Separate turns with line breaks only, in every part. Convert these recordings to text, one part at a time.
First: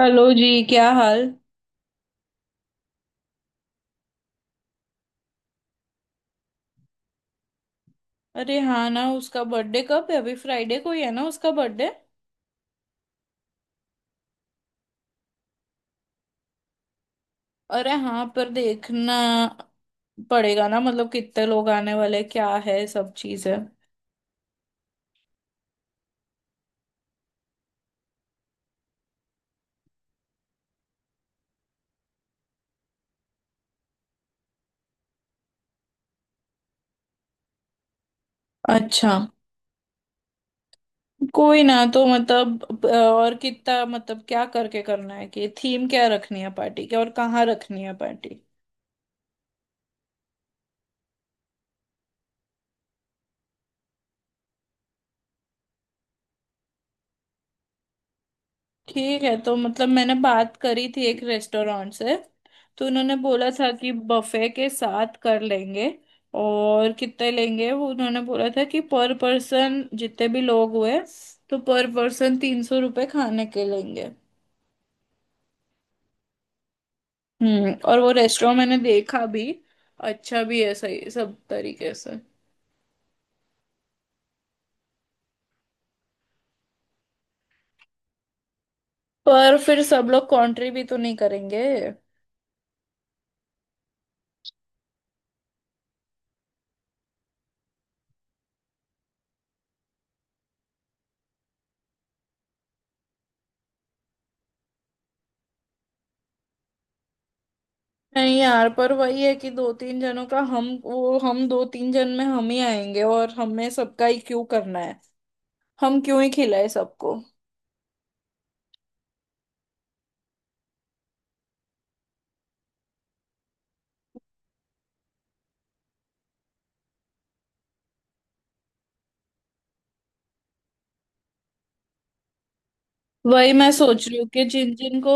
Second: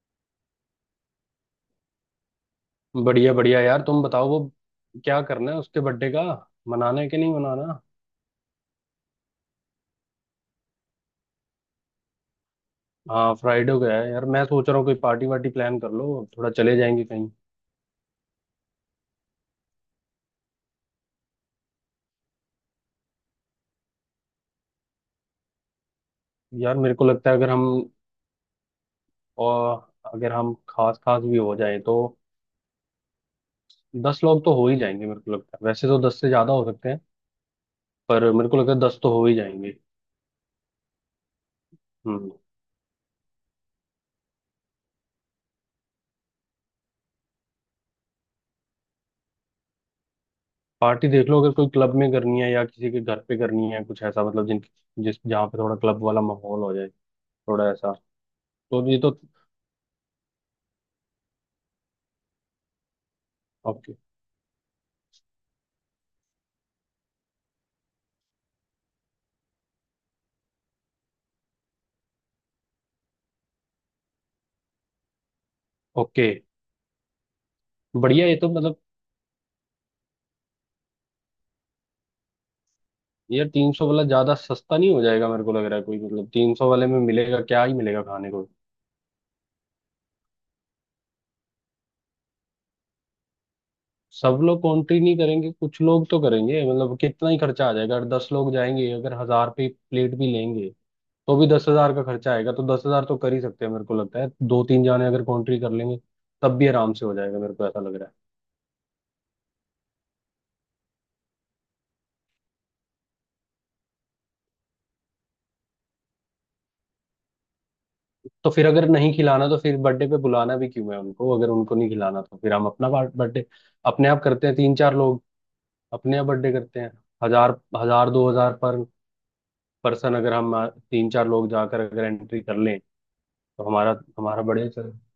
Hello जी क्या हाल।
बढ़िया बढ़िया यार, तुम बताओ। वो क्या करना है उसके बर्थडे का? मनाना है कि नहीं मनाना?
अरे हाँ ना उसका बर्थडे कब है अभी फ्राइडे को ही है ना उसका बर्थडे।
हाँ, फ्राइडे हो गया है यार। मैं सोच रहा हूँ कोई पार्टी वार्टी प्लान कर लो, थोड़ा चले जाएंगे कहीं।
अरे हाँ पर देखना पड़ेगा ना, मतलब कितने लोग आने वाले क्या है सब चीजें।
यार मेरे को लगता है अगर हम, और अगर हम खास खास भी हो जाएं तो दस लोग तो हो ही जाएंगे। मेरे को लगता है वैसे तो दस से ज्यादा हो सकते हैं, पर मेरे को लगता है दस
अच्छा
तो हो ही जाएंगे।
कोई ना तो
हम्म।
मतलब और कितना मतलब क्या करके करना है कि थीम क्या रखनी है पार्टी की और कहाँ रखनी है पार्टी।
पार्टी देख लो, अगर कोई क्लब में करनी है या किसी के घर पे करनी है, कुछ ऐसा। मतलब जिन जिस जहाँ पे थोड़ा क्लब वाला माहौल हो जाए, थोड़ा ऐसा। तो ये तो।
ठीक है तो मतलब मैंने बात करी थी एक रेस्टोरेंट से तो उन्होंने बोला था कि
ओके।
बफे के साथ कर लेंगे। और कितने लेंगे वो उन्होंने बोला था कि पर पर्सन जितने भी लोग हुए तो पर पर्सन 300 रुपये खाने के लेंगे।
ओके।
हम्म। और वो
बढ़िया, ये तो
रेस्टोरेंट मैंने
मतलब।
देखा भी, अच्छा भी है सही सब तरीके से।
यार तीन सौ वाला ज्यादा सस्ता नहीं हो जाएगा? मेरे को लग रहा है, कोई मतलब तीन सौ वाले में मिलेगा, क्या ही मिलेगा खाने को।
पर फिर सब लोग कंट्री भी तो नहीं करेंगे।
सब लोग कॉन्ट्री नहीं करेंगे, कुछ लोग तो करेंगे। मतलब कितना ही खर्चा आ जाएगा। अगर दस लोग जाएंगे, अगर हजार पे प्लेट भी लेंगे तो भी दस हजार का खर्चा आएगा। तो दस हजार तो कर ही सकते हैं। मेरे को लगता है दो तीन जाने अगर कॉन्ट्री कर लेंगे तब भी आराम से हो जाएगा। मेरे को ऐसा लग रहा है।
नहीं यार, पर वही है कि दो तीन जनों का हम वो हम दो तीन जन में हम ही आएंगे और हमें सबका ही क्यों करना है। हम क्यों ही खिलाए सबको।
तो फिर अगर नहीं खिलाना तो फिर बर्थडे पे बुलाना भी क्यों है उनको? अगर उनको नहीं खिलाना तो फिर हम अपना बर्थडे अपने आप करते हैं। तीन चार लोग अपने यहाँ बर्थडे करते हैं। हजार, हजार दो हजार पर पर्सन, अगर हम तीन चार लोग जाकर अगर एंट्री कर लें
वही
तो
मैं
हमारा,
सोच रही हूँ कि
बढ़िया
जिन
चल।
जिन को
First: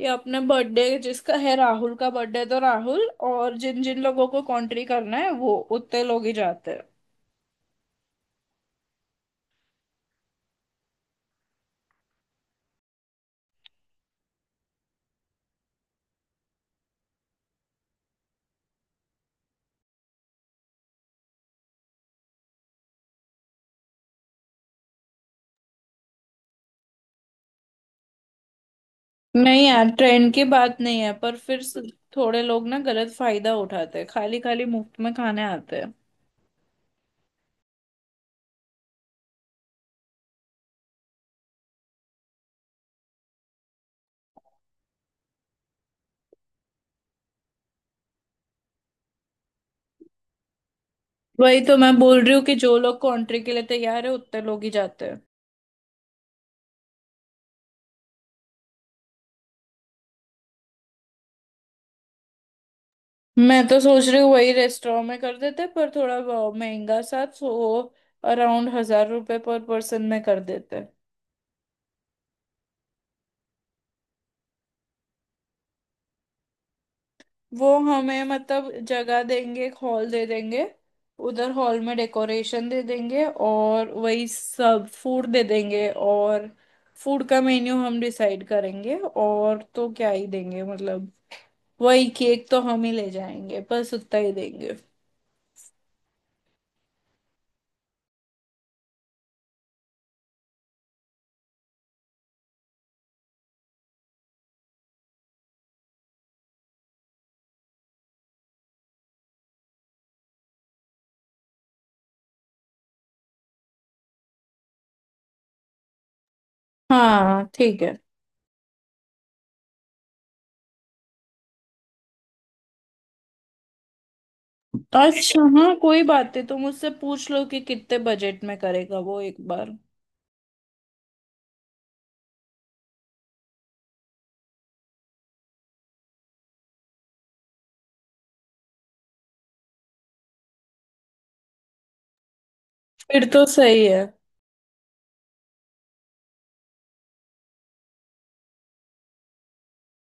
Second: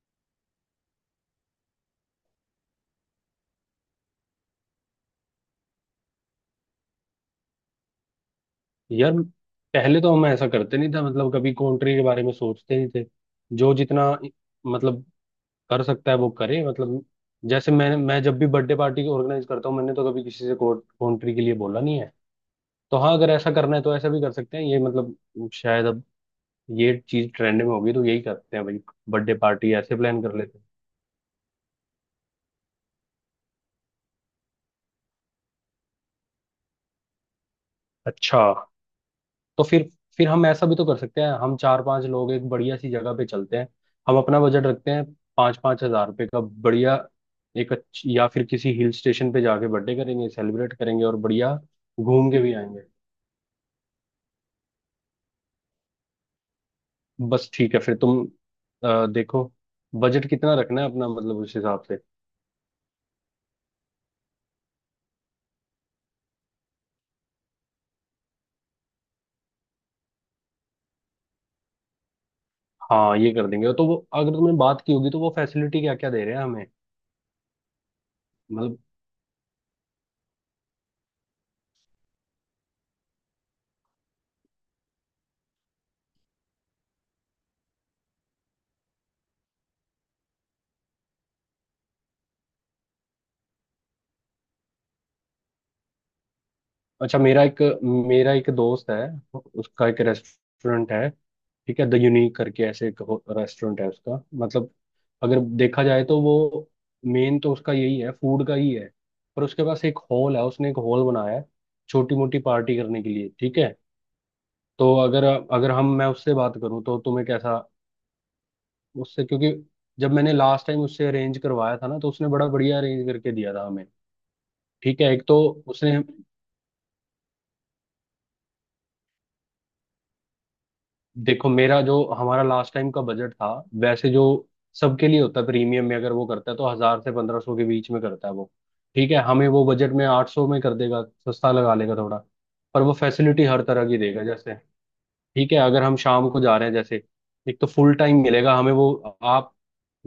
ये अपने बर्थडे जिसका है राहुल का बर्थडे तो राहुल और जिन जिन लोगों को कॉन्ट्री करना है वो उतने लोग ही जाते हैं।
यार पहले तो हम ऐसा करते नहीं था, मतलब कभी कंट्री के बारे में सोचते नहीं थे। जो जितना मतलब कर सकता है वो करे। मतलब जैसे मैं जब भी बर्थडे पार्टी ऑर्गेनाइज करता हूँ, मैंने तो कभी किसी से कंट्री के लिए बोला नहीं है। तो हाँ, अगर ऐसा करना है तो ऐसा भी कर सकते हैं। ये मतलब शायद अब ये चीज ट्रेंड में होगी तो यही करते हैं भाई, बर्थडे
नहीं
पार्टी
यार,
ऐसे प्लान
ट्रेंड
कर
की
लेते हैं।
बात नहीं है, पर फिर थोड़े लोग ना गलत फायदा उठाते हैं, खाली खाली मुफ्त में खाने आते हैं।
अच्छा। तो फिर, हम ऐसा भी तो कर सकते हैं, हम चार पांच लोग एक बढ़िया सी जगह पे चलते हैं। हम अपना बजट रखते हैं, पाँच पाँच हजार रुपये का, बढ़िया एक अच्छी, या फिर किसी हिल स्टेशन पे जाके बर्थडे करेंगे, सेलिब्रेट करेंगे और बढ़िया
वही तो मैं बोल
घूम
रही
के
हूँ
भी
कि जो
आएंगे।
लोग कॉन्ट्री के लिए तैयार है उतने लोग ही जाते हैं।
बस, ठीक है फिर। तुम देखो बजट कितना रखना है अपना, मतलब उस हिसाब से।
मैं तो सोच रही हूँ वही रेस्टोरेंट में कर देते पर थोड़ा बहुत महंगा सा, सो अराउंड 1000 रुपए पर पर्सन में कर देते।
हाँ, ये कर देंगे तो वो, अगर तुमने बात की होगी तो वो फैसिलिटी क्या क्या दे रहे हैं हमें
वो हमें मतलब
मतलब?
जगह देंगे, एक हॉल दे देंगे। उधर हॉल में डेकोरेशन दे देंगे और वही सब फूड दे देंगे। और फूड का मेन्यू हम डिसाइड करेंगे, और तो क्या ही देंगे मतलब। वही केक तो हम ही ले जाएंगे, बस उतना ही देंगे।
अच्छा, मेरा एक, दोस्त है, उसका एक रेस्टोरेंट है। ठीक है, द यूनिक करके ऐसे एक रेस्टोरेंट है उसका। मतलब अगर देखा जाए तो वो मेन तो उसका यही है, फूड का ही है, पर उसके पास एक हॉल है, उसने एक हॉल बनाया है छोटी मोटी पार्टी करने के लिए। ठीक है, तो अगर, हम, मैं उससे बात करूं तो तुम्हें
हाँ
कैसा?
ठीक है।
उससे क्योंकि जब मैंने लास्ट टाइम उससे अरेंज करवाया था ना, तो उसने बड़ा बढ़िया अरेंज करके दिया था हमें। ठीक है। एक तो
अच्छा हाँ,
उसने,
कोई बात नहीं, तो मुझसे पूछ लो कि कितने बजट में करेगा वो एक बार।
देखो मेरा जो हमारा लास्ट टाइम का बजट था, वैसे जो सबके लिए होता है प्रीमियम में अगर वो करता है, तो हजार से पंद्रह सौ के बीच में करता है वो। ठीक है, हमें वो बजट में आठ सौ में कर देगा, सस्ता लगा लेगा थोड़ा। पर वो
फिर तो
फैसिलिटी हर
सही
तरह की
है।
देगा। जैसे, ठीक है, अगर हम शाम को जा रहे हैं, जैसे एक तो फुल टाइम मिलेगा हमें वो। आप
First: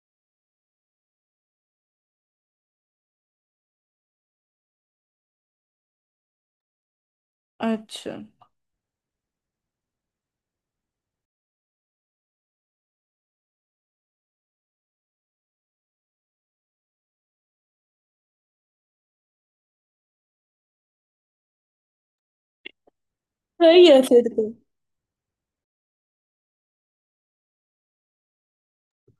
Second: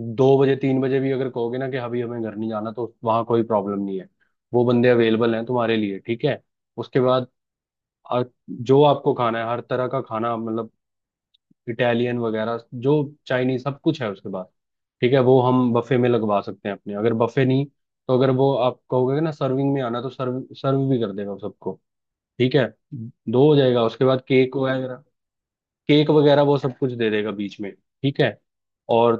दो बजे तीन बजे भी अगर कहोगे ना कि अभी हमें घर नहीं जाना तो वहाँ कोई प्रॉब्लम नहीं है। वो बंदे अवेलेबल हैं तुम्हारे लिए। ठीक है, उसके बाद
अच्छा।
आ- जो आपको खाना है, हर तरह का खाना, मतलब इटालियन वगैरह जो चाइनीज, सब कुछ है उसके पास। ठीक है, वो हम बफे में लगवा सकते हैं अपने, अगर बफे नहीं तो अगर वो आप कहोगे ना सर्विंग में आना, तो सर्व सर्व भी कर देगा वो सबको। ठीक है, दो हो जाएगा
सही है
उसके बाद
फिर तो।
केक वगैरह, वो सब कुछ दे देगा बीच में। ठीक है, और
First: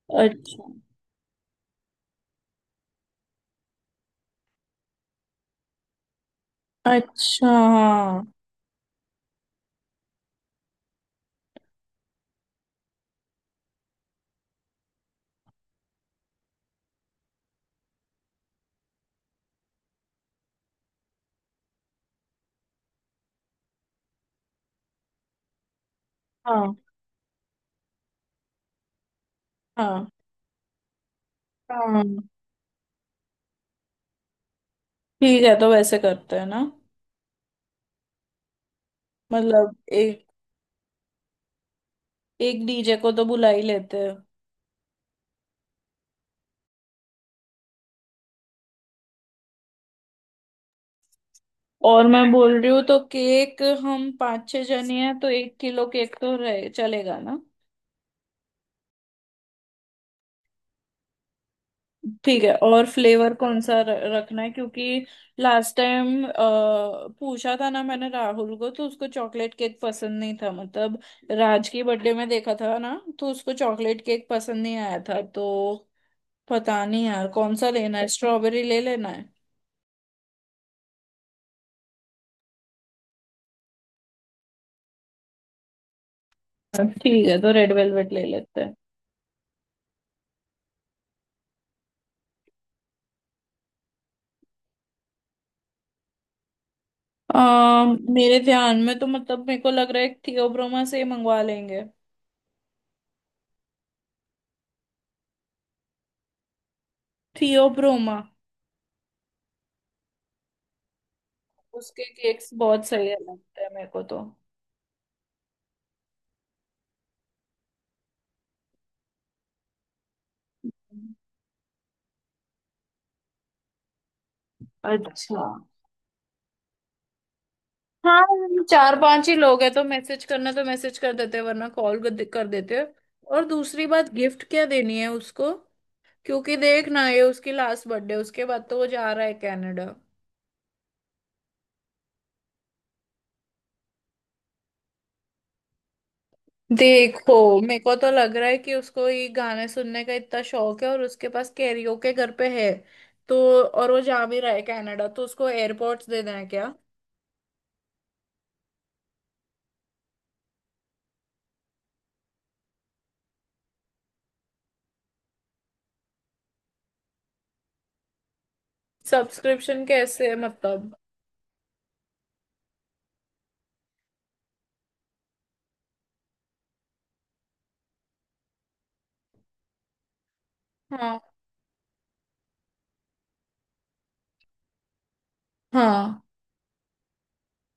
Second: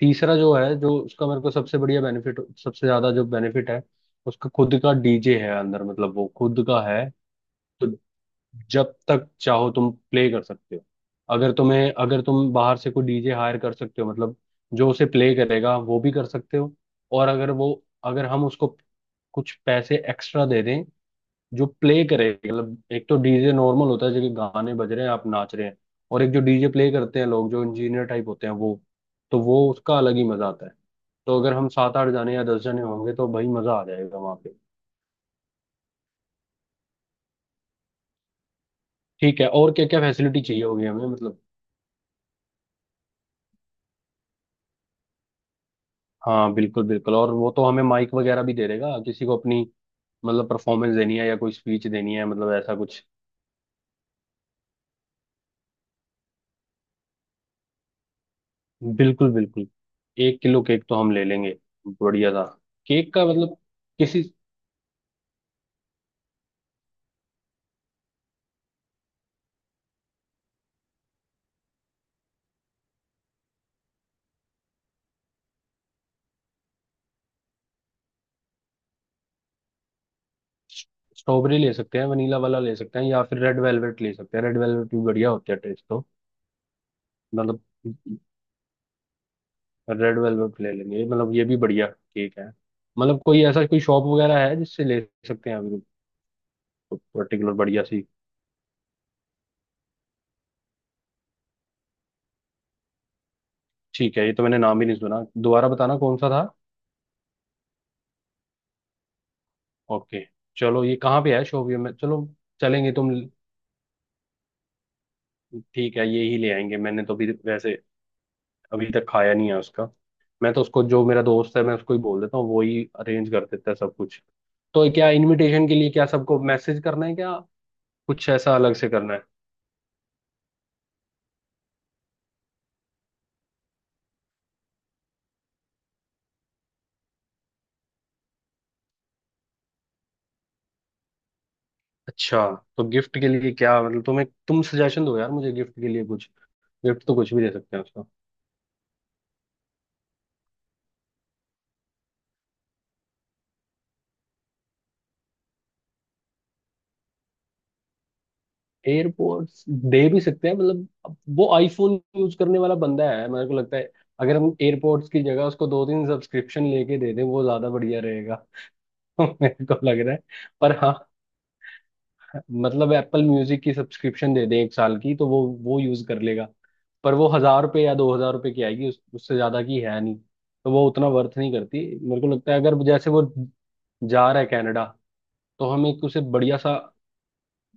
तीसरा जो
अच्छा।
है, जो उसका मेरे को सबसे बढ़िया बेनिफिट, सबसे ज्यादा जो बेनिफिट है उसका, खुद का डीजे है अंदर। मतलब वो खुद का है
अच्छा।
तो
हाँ।
जब तक चाहो तुम प्ले कर सकते हो। अगर तुम्हें, अगर तुम बाहर से कोई डीजे हायर कर सकते हो, मतलब जो उसे प्ले करेगा, वो भी कर सकते हो। और अगर वो, अगर हम उसको कुछ पैसे एक्स्ट्रा दे दें जो प्ले करेगा, मतलब एक तो डीजे नॉर्मल होता है जो कि गाने बज रहे हैं आप नाच रहे हैं, और एक जो डीजे
हाँ
प्ले करते हैं लोग जो इंजीनियर टाइप होते हैं वो, तो वो उसका
हाँ।
अलग ही मजा आता है। तो अगर हम सात
हाँ।
आठ जाने या दस जाने होंगे तो भाई मजा आ जाएगा वहां पे।
ठीक है तो वैसे करते हैं ना।
ठीक है, और
मतलब
क्या क्या
एक
फैसिलिटी चाहिए होगी हमें मतलब?
एक डीजे को तो बुला ही लेते हैं।
हाँ बिल्कुल बिल्कुल, और वो तो हमें माइक वगैरह भी दे देगा, किसी को अपनी मतलब परफॉर्मेंस देनी है या कोई स्पीच
और
देनी है,
मैं
मतलब
बोल रही
ऐसा
हूँ तो
कुछ।
केक हम पाँच छह जने हैं तो एक किलो केक तो रहे चलेगा ना।
बिल्कुल बिल्कुल, एक किलो केक तो हम ले लेंगे, बढ़िया
ठीक
था।
है, और
केक का
फ्लेवर
मतलब
कौन सा
किसी,
रखना है, क्योंकि लास्ट टाइम पूछा था ना मैंने राहुल को तो उसको चॉकलेट केक पसंद नहीं था मतलब राज की बर्थडे में देखा था ना तो उसको चॉकलेट केक पसंद नहीं आया था तो पता नहीं यार कौन सा लेना है, स्ट्रॉबेरी ले लेना है।
स्ट्रॉबेरी ले सकते हैं, वनीला वाला ले सकते हैं, या फिर रेड वेलवेट ले सकते हैं। रेड वेलवेट भी बढ़िया होता है टेस्ट तो।
ठीक है तो
मतलब
रेड वेलवेट ले लेते हैं।
रेड वेलवेट ले लेंगे, मतलब ये भी बढ़िया केक है। मतलब कोई ऐसा कोई शॉप वगैरह है जिससे ले सकते हैं अभी, पर्टिकुलर बढ़िया सी?
मेरे ध्यान में तो मतलब मेरे को लग रहा है थियोब्रोमा से ही मंगवा लेंगे।
ठीक है, ये तो मैंने नाम ही नहीं सुना, दोबारा बताना कौन सा था?
थियोब्रोमा।
ओके, चलो। ये कहाँ पे है, शोपियो में?
उसके
चलो,
केक्स बहुत
चलेंगे
सही
तुम।
लगते हैं मेरे को तो।
ठीक है, ये ही ले आएंगे। मैंने तो अभी वैसे अभी तक खाया नहीं है उसका। मैं तो उसको, जो मेरा दोस्त है, मैं उसको ही बोल देता हूँ, वो ही अरेंज कर देता है सब कुछ। तो क्या
अच्छा
इनविटेशन के लिए क्या सबको मैसेज करना है क्या,
हाँ,
कुछ ऐसा
हम
अलग से
चार
करना है?
पांच ही लोग हैं तो मैसेज करना, तो मैसेज कर देते हैं वरना कॉल कर देते हैं। और दूसरी बात, गिफ्ट क्या देनी है उसको, क्योंकि देख ना ये उसकी लास्ट बर्थडे, उसके बाद तो वो जा रहा है कनाडा।
अच्छा, तो गिफ्ट के लिए क्या, मतलब तुम्हें, तुम सजेशन दो यार मुझे गिफ्ट के लिए कुछ। गिफ्ट तो कुछ
देखो,
भी दे सकते
मेरे
हैं।
को तो लग रहा है कि उसको ये गाने सुनने का इतना शौक है और उसके पास कैरियोके घर पे है तो। और वो जा भी रहा है कनाडा, तो उसको एयरपोर्ट्स दे देना है क्या।
एयरपोर्ट्स दे भी सकते हैं, मतलब अब वो आईफोन यूज करने वाला बंदा है मेरे को लगता है। अगर हम एयरपोर्ट्स की जगह उसको दो तीन सब्सक्रिप्शन लेके दे दें, वो ज्यादा बढ़िया रहेगा। मेरे को
सब्सक्रिप्शन
लग रहा है।
कैसे
पर
मतलब।
हाँ, मतलब एप्पल म्यूजिक की सब्सक्रिप्शन दे दें एक साल की तो वो यूज कर लेगा, पर वो हजार रुपये या दो हजार रुपये की आएगी, उससे ज्यादा की है नहीं, तो वो उतना
हाँ
वर्थ नहीं करती मेरे को लगता है। अगर जैसे वो जा रहा है कनाडा, तो हम एक उसे
हाँ।
बढ़िया सा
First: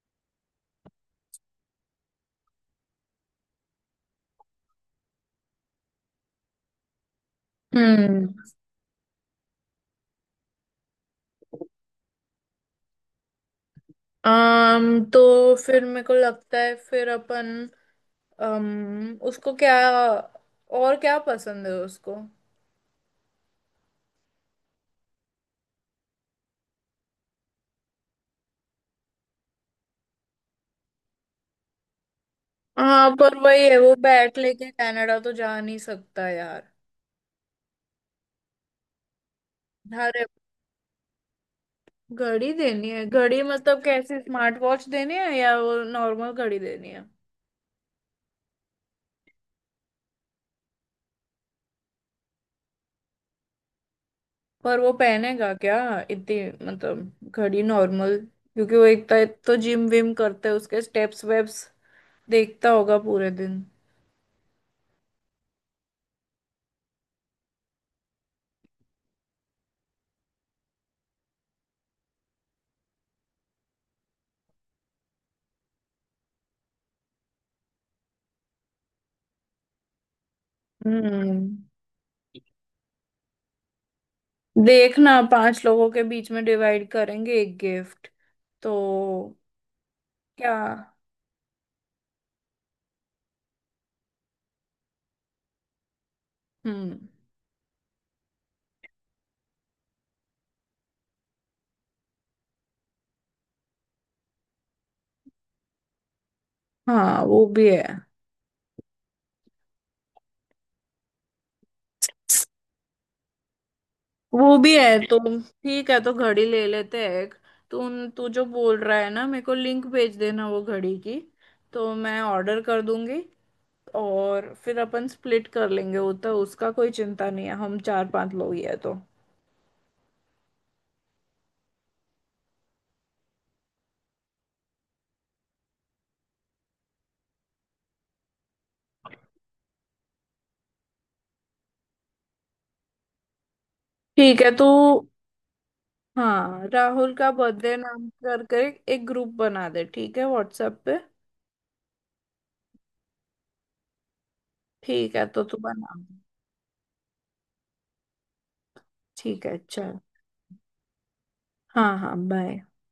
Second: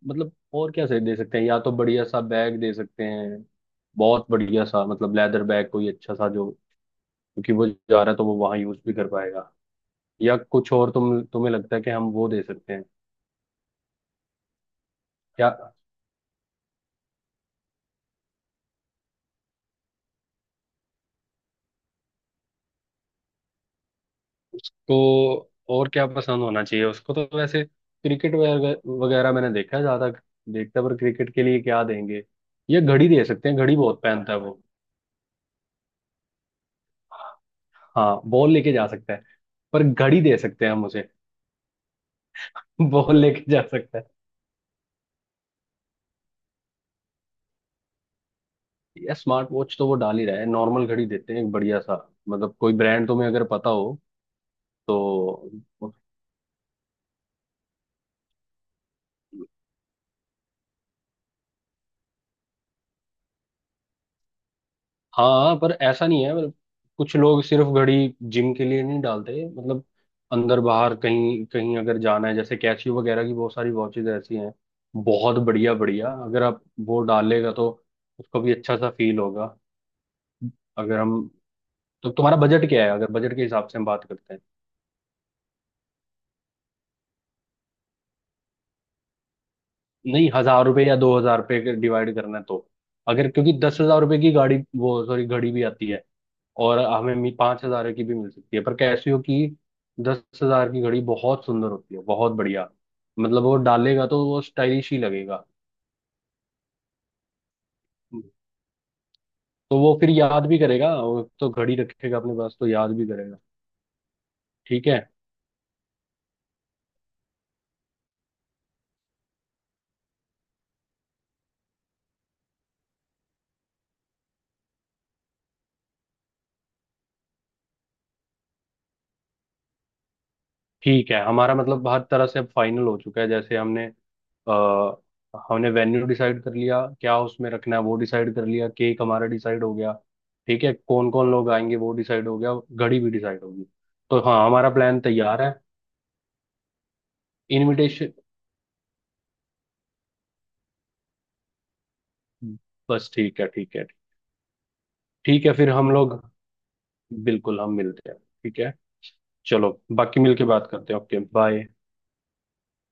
मतलब, और क्या सही दे सकते हैं? या तो बढ़िया सा बैग दे सकते हैं, बहुत बढ़िया सा, मतलब लेदर बैग कोई अच्छा सा जो, क्योंकि वो जा रहा है तो
हम्म।
वो वहां यूज भी कर पाएगा। या कुछ और तुम्हें लगता है कि हम वो दे सकते हैं
तो
क्या?
फिर मेरे को लगता है फिर अपन उसको क्या, और क्या पसंद है उसको।
उसको और क्या पसंद होना चाहिए? उसको तो वैसे क्रिकेट वगैरह मैंने देखा है, ज्यादा देखता, पर क्रिकेट के लिए क्या देंगे? या घड़ी
हाँ
दे
पर
सकते हैं,
वही है
घड़ी
वो
बहुत पहनता
बैट
है वो।
लेके कनाडा तो जा नहीं सकता यार।
हाँ, बॉल लेके जा सकता है, पर घड़ी
अरे,
दे सकते हैं हम उसे।
घड़ी देनी है
बॉल
घड़ी,
लेके जा
मतलब
सकता है,
कैसी स्मार्ट वॉच देनी है या वो नॉर्मल घड़ी देनी है।
या स्मार्ट वॉच तो वो डाल ही रहा है, नॉर्मल घड़ी देते हैं एक बढ़िया सा, मतलब कोई ब्रांड तुम्हें अगर पता हो
पर वो
तो।
पहनेगा क्या इतनी, मतलब घड़ी नॉर्मल, क्योंकि वो एक तो जिम विम करता है, उसके स्टेप्स वेप्स देखता होगा पूरे दिन।
हाँ हाँ, पर ऐसा नहीं है मतलब, कुछ लोग सिर्फ घड़ी जिम के लिए नहीं डालते। मतलब अंदर बाहर कहीं कहीं अगर जाना है, जैसे कैसियो वगैरह की बहुत सारी वॉचेज ऐसी हैं, बहुत बढ़िया बढ़िया, अगर आप वो डालेगा तो उसको भी अच्छा सा फील होगा। अगर हम,
हम्म।
तो तुम्हारा बजट क्या है, अगर बजट के हिसाब से हम बात करते हैं?
देखना, पांच लोगों के बीच में डिवाइड करेंगे एक गिफ्ट तो।
नहीं,
क्या।
हजार रुपये या दो हजार रुपये डिवाइड करना है तो, अगर, क्योंकि दस हजार रुपये की गाड़ी, वो सॉरी घड़ी भी आती है, और
हम्म।
हमें पांच हजार की भी मिल सकती है पर कैसियो की। दस हजार की घड़ी बहुत सुंदर होती है, बहुत बढ़िया, मतलब वो डालेगा तो वो स्टाइलिश ही लगेगा।
हाँ वो भी है।
तो वो फिर याद भी करेगा, और तो घड़ी रखेगा अपने पास, तो याद भी करेगा।
वो भी
ठीक
है
है।
तो। ठीक है तो घड़ी ले लेते हैं एक। तू तू जो बोल रहा है ना मेरे को लिंक भेज देना वो घड़ी की, तो मैं ऑर्डर कर दूंगी और फिर अपन स्प्लिट कर लेंगे, वो तो उसका कोई चिंता नहीं है, हम चार पांच लोग ही है तो।
ठीक है, हमारा मतलब हर तरह से अब फाइनल हो चुका है। जैसे हमने आ, हमने वेन्यू डिसाइड कर लिया, क्या उसमें रखना है वो डिसाइड कर लिया, केक हमारा डिसाइड हो गया, ठीक है कौन कौन लोग आएंगे वो डिसाइड हो गया, घड़ी भी डिसाइड होगी, तो
ठीक
हाँ
है तो
हमारा प्लान तैयार है।
हाँ, राहुल का बर्थडे नाम
इनविटेशन,
करके एक ग्रुप बना दे, ठीक है, व्हाट्सएप पे।
बस। ठीक है, ठीक है।
ठीक है तो
ठीक है,
तू
फिर हम
बना।
लोग बिल्कुल हम मिलते हैं। ठीक है,
ठीक है
चलो।
चल।
बाकी मिलके बात करते हैं। Okay, bye.
हाँ हाँ बाय।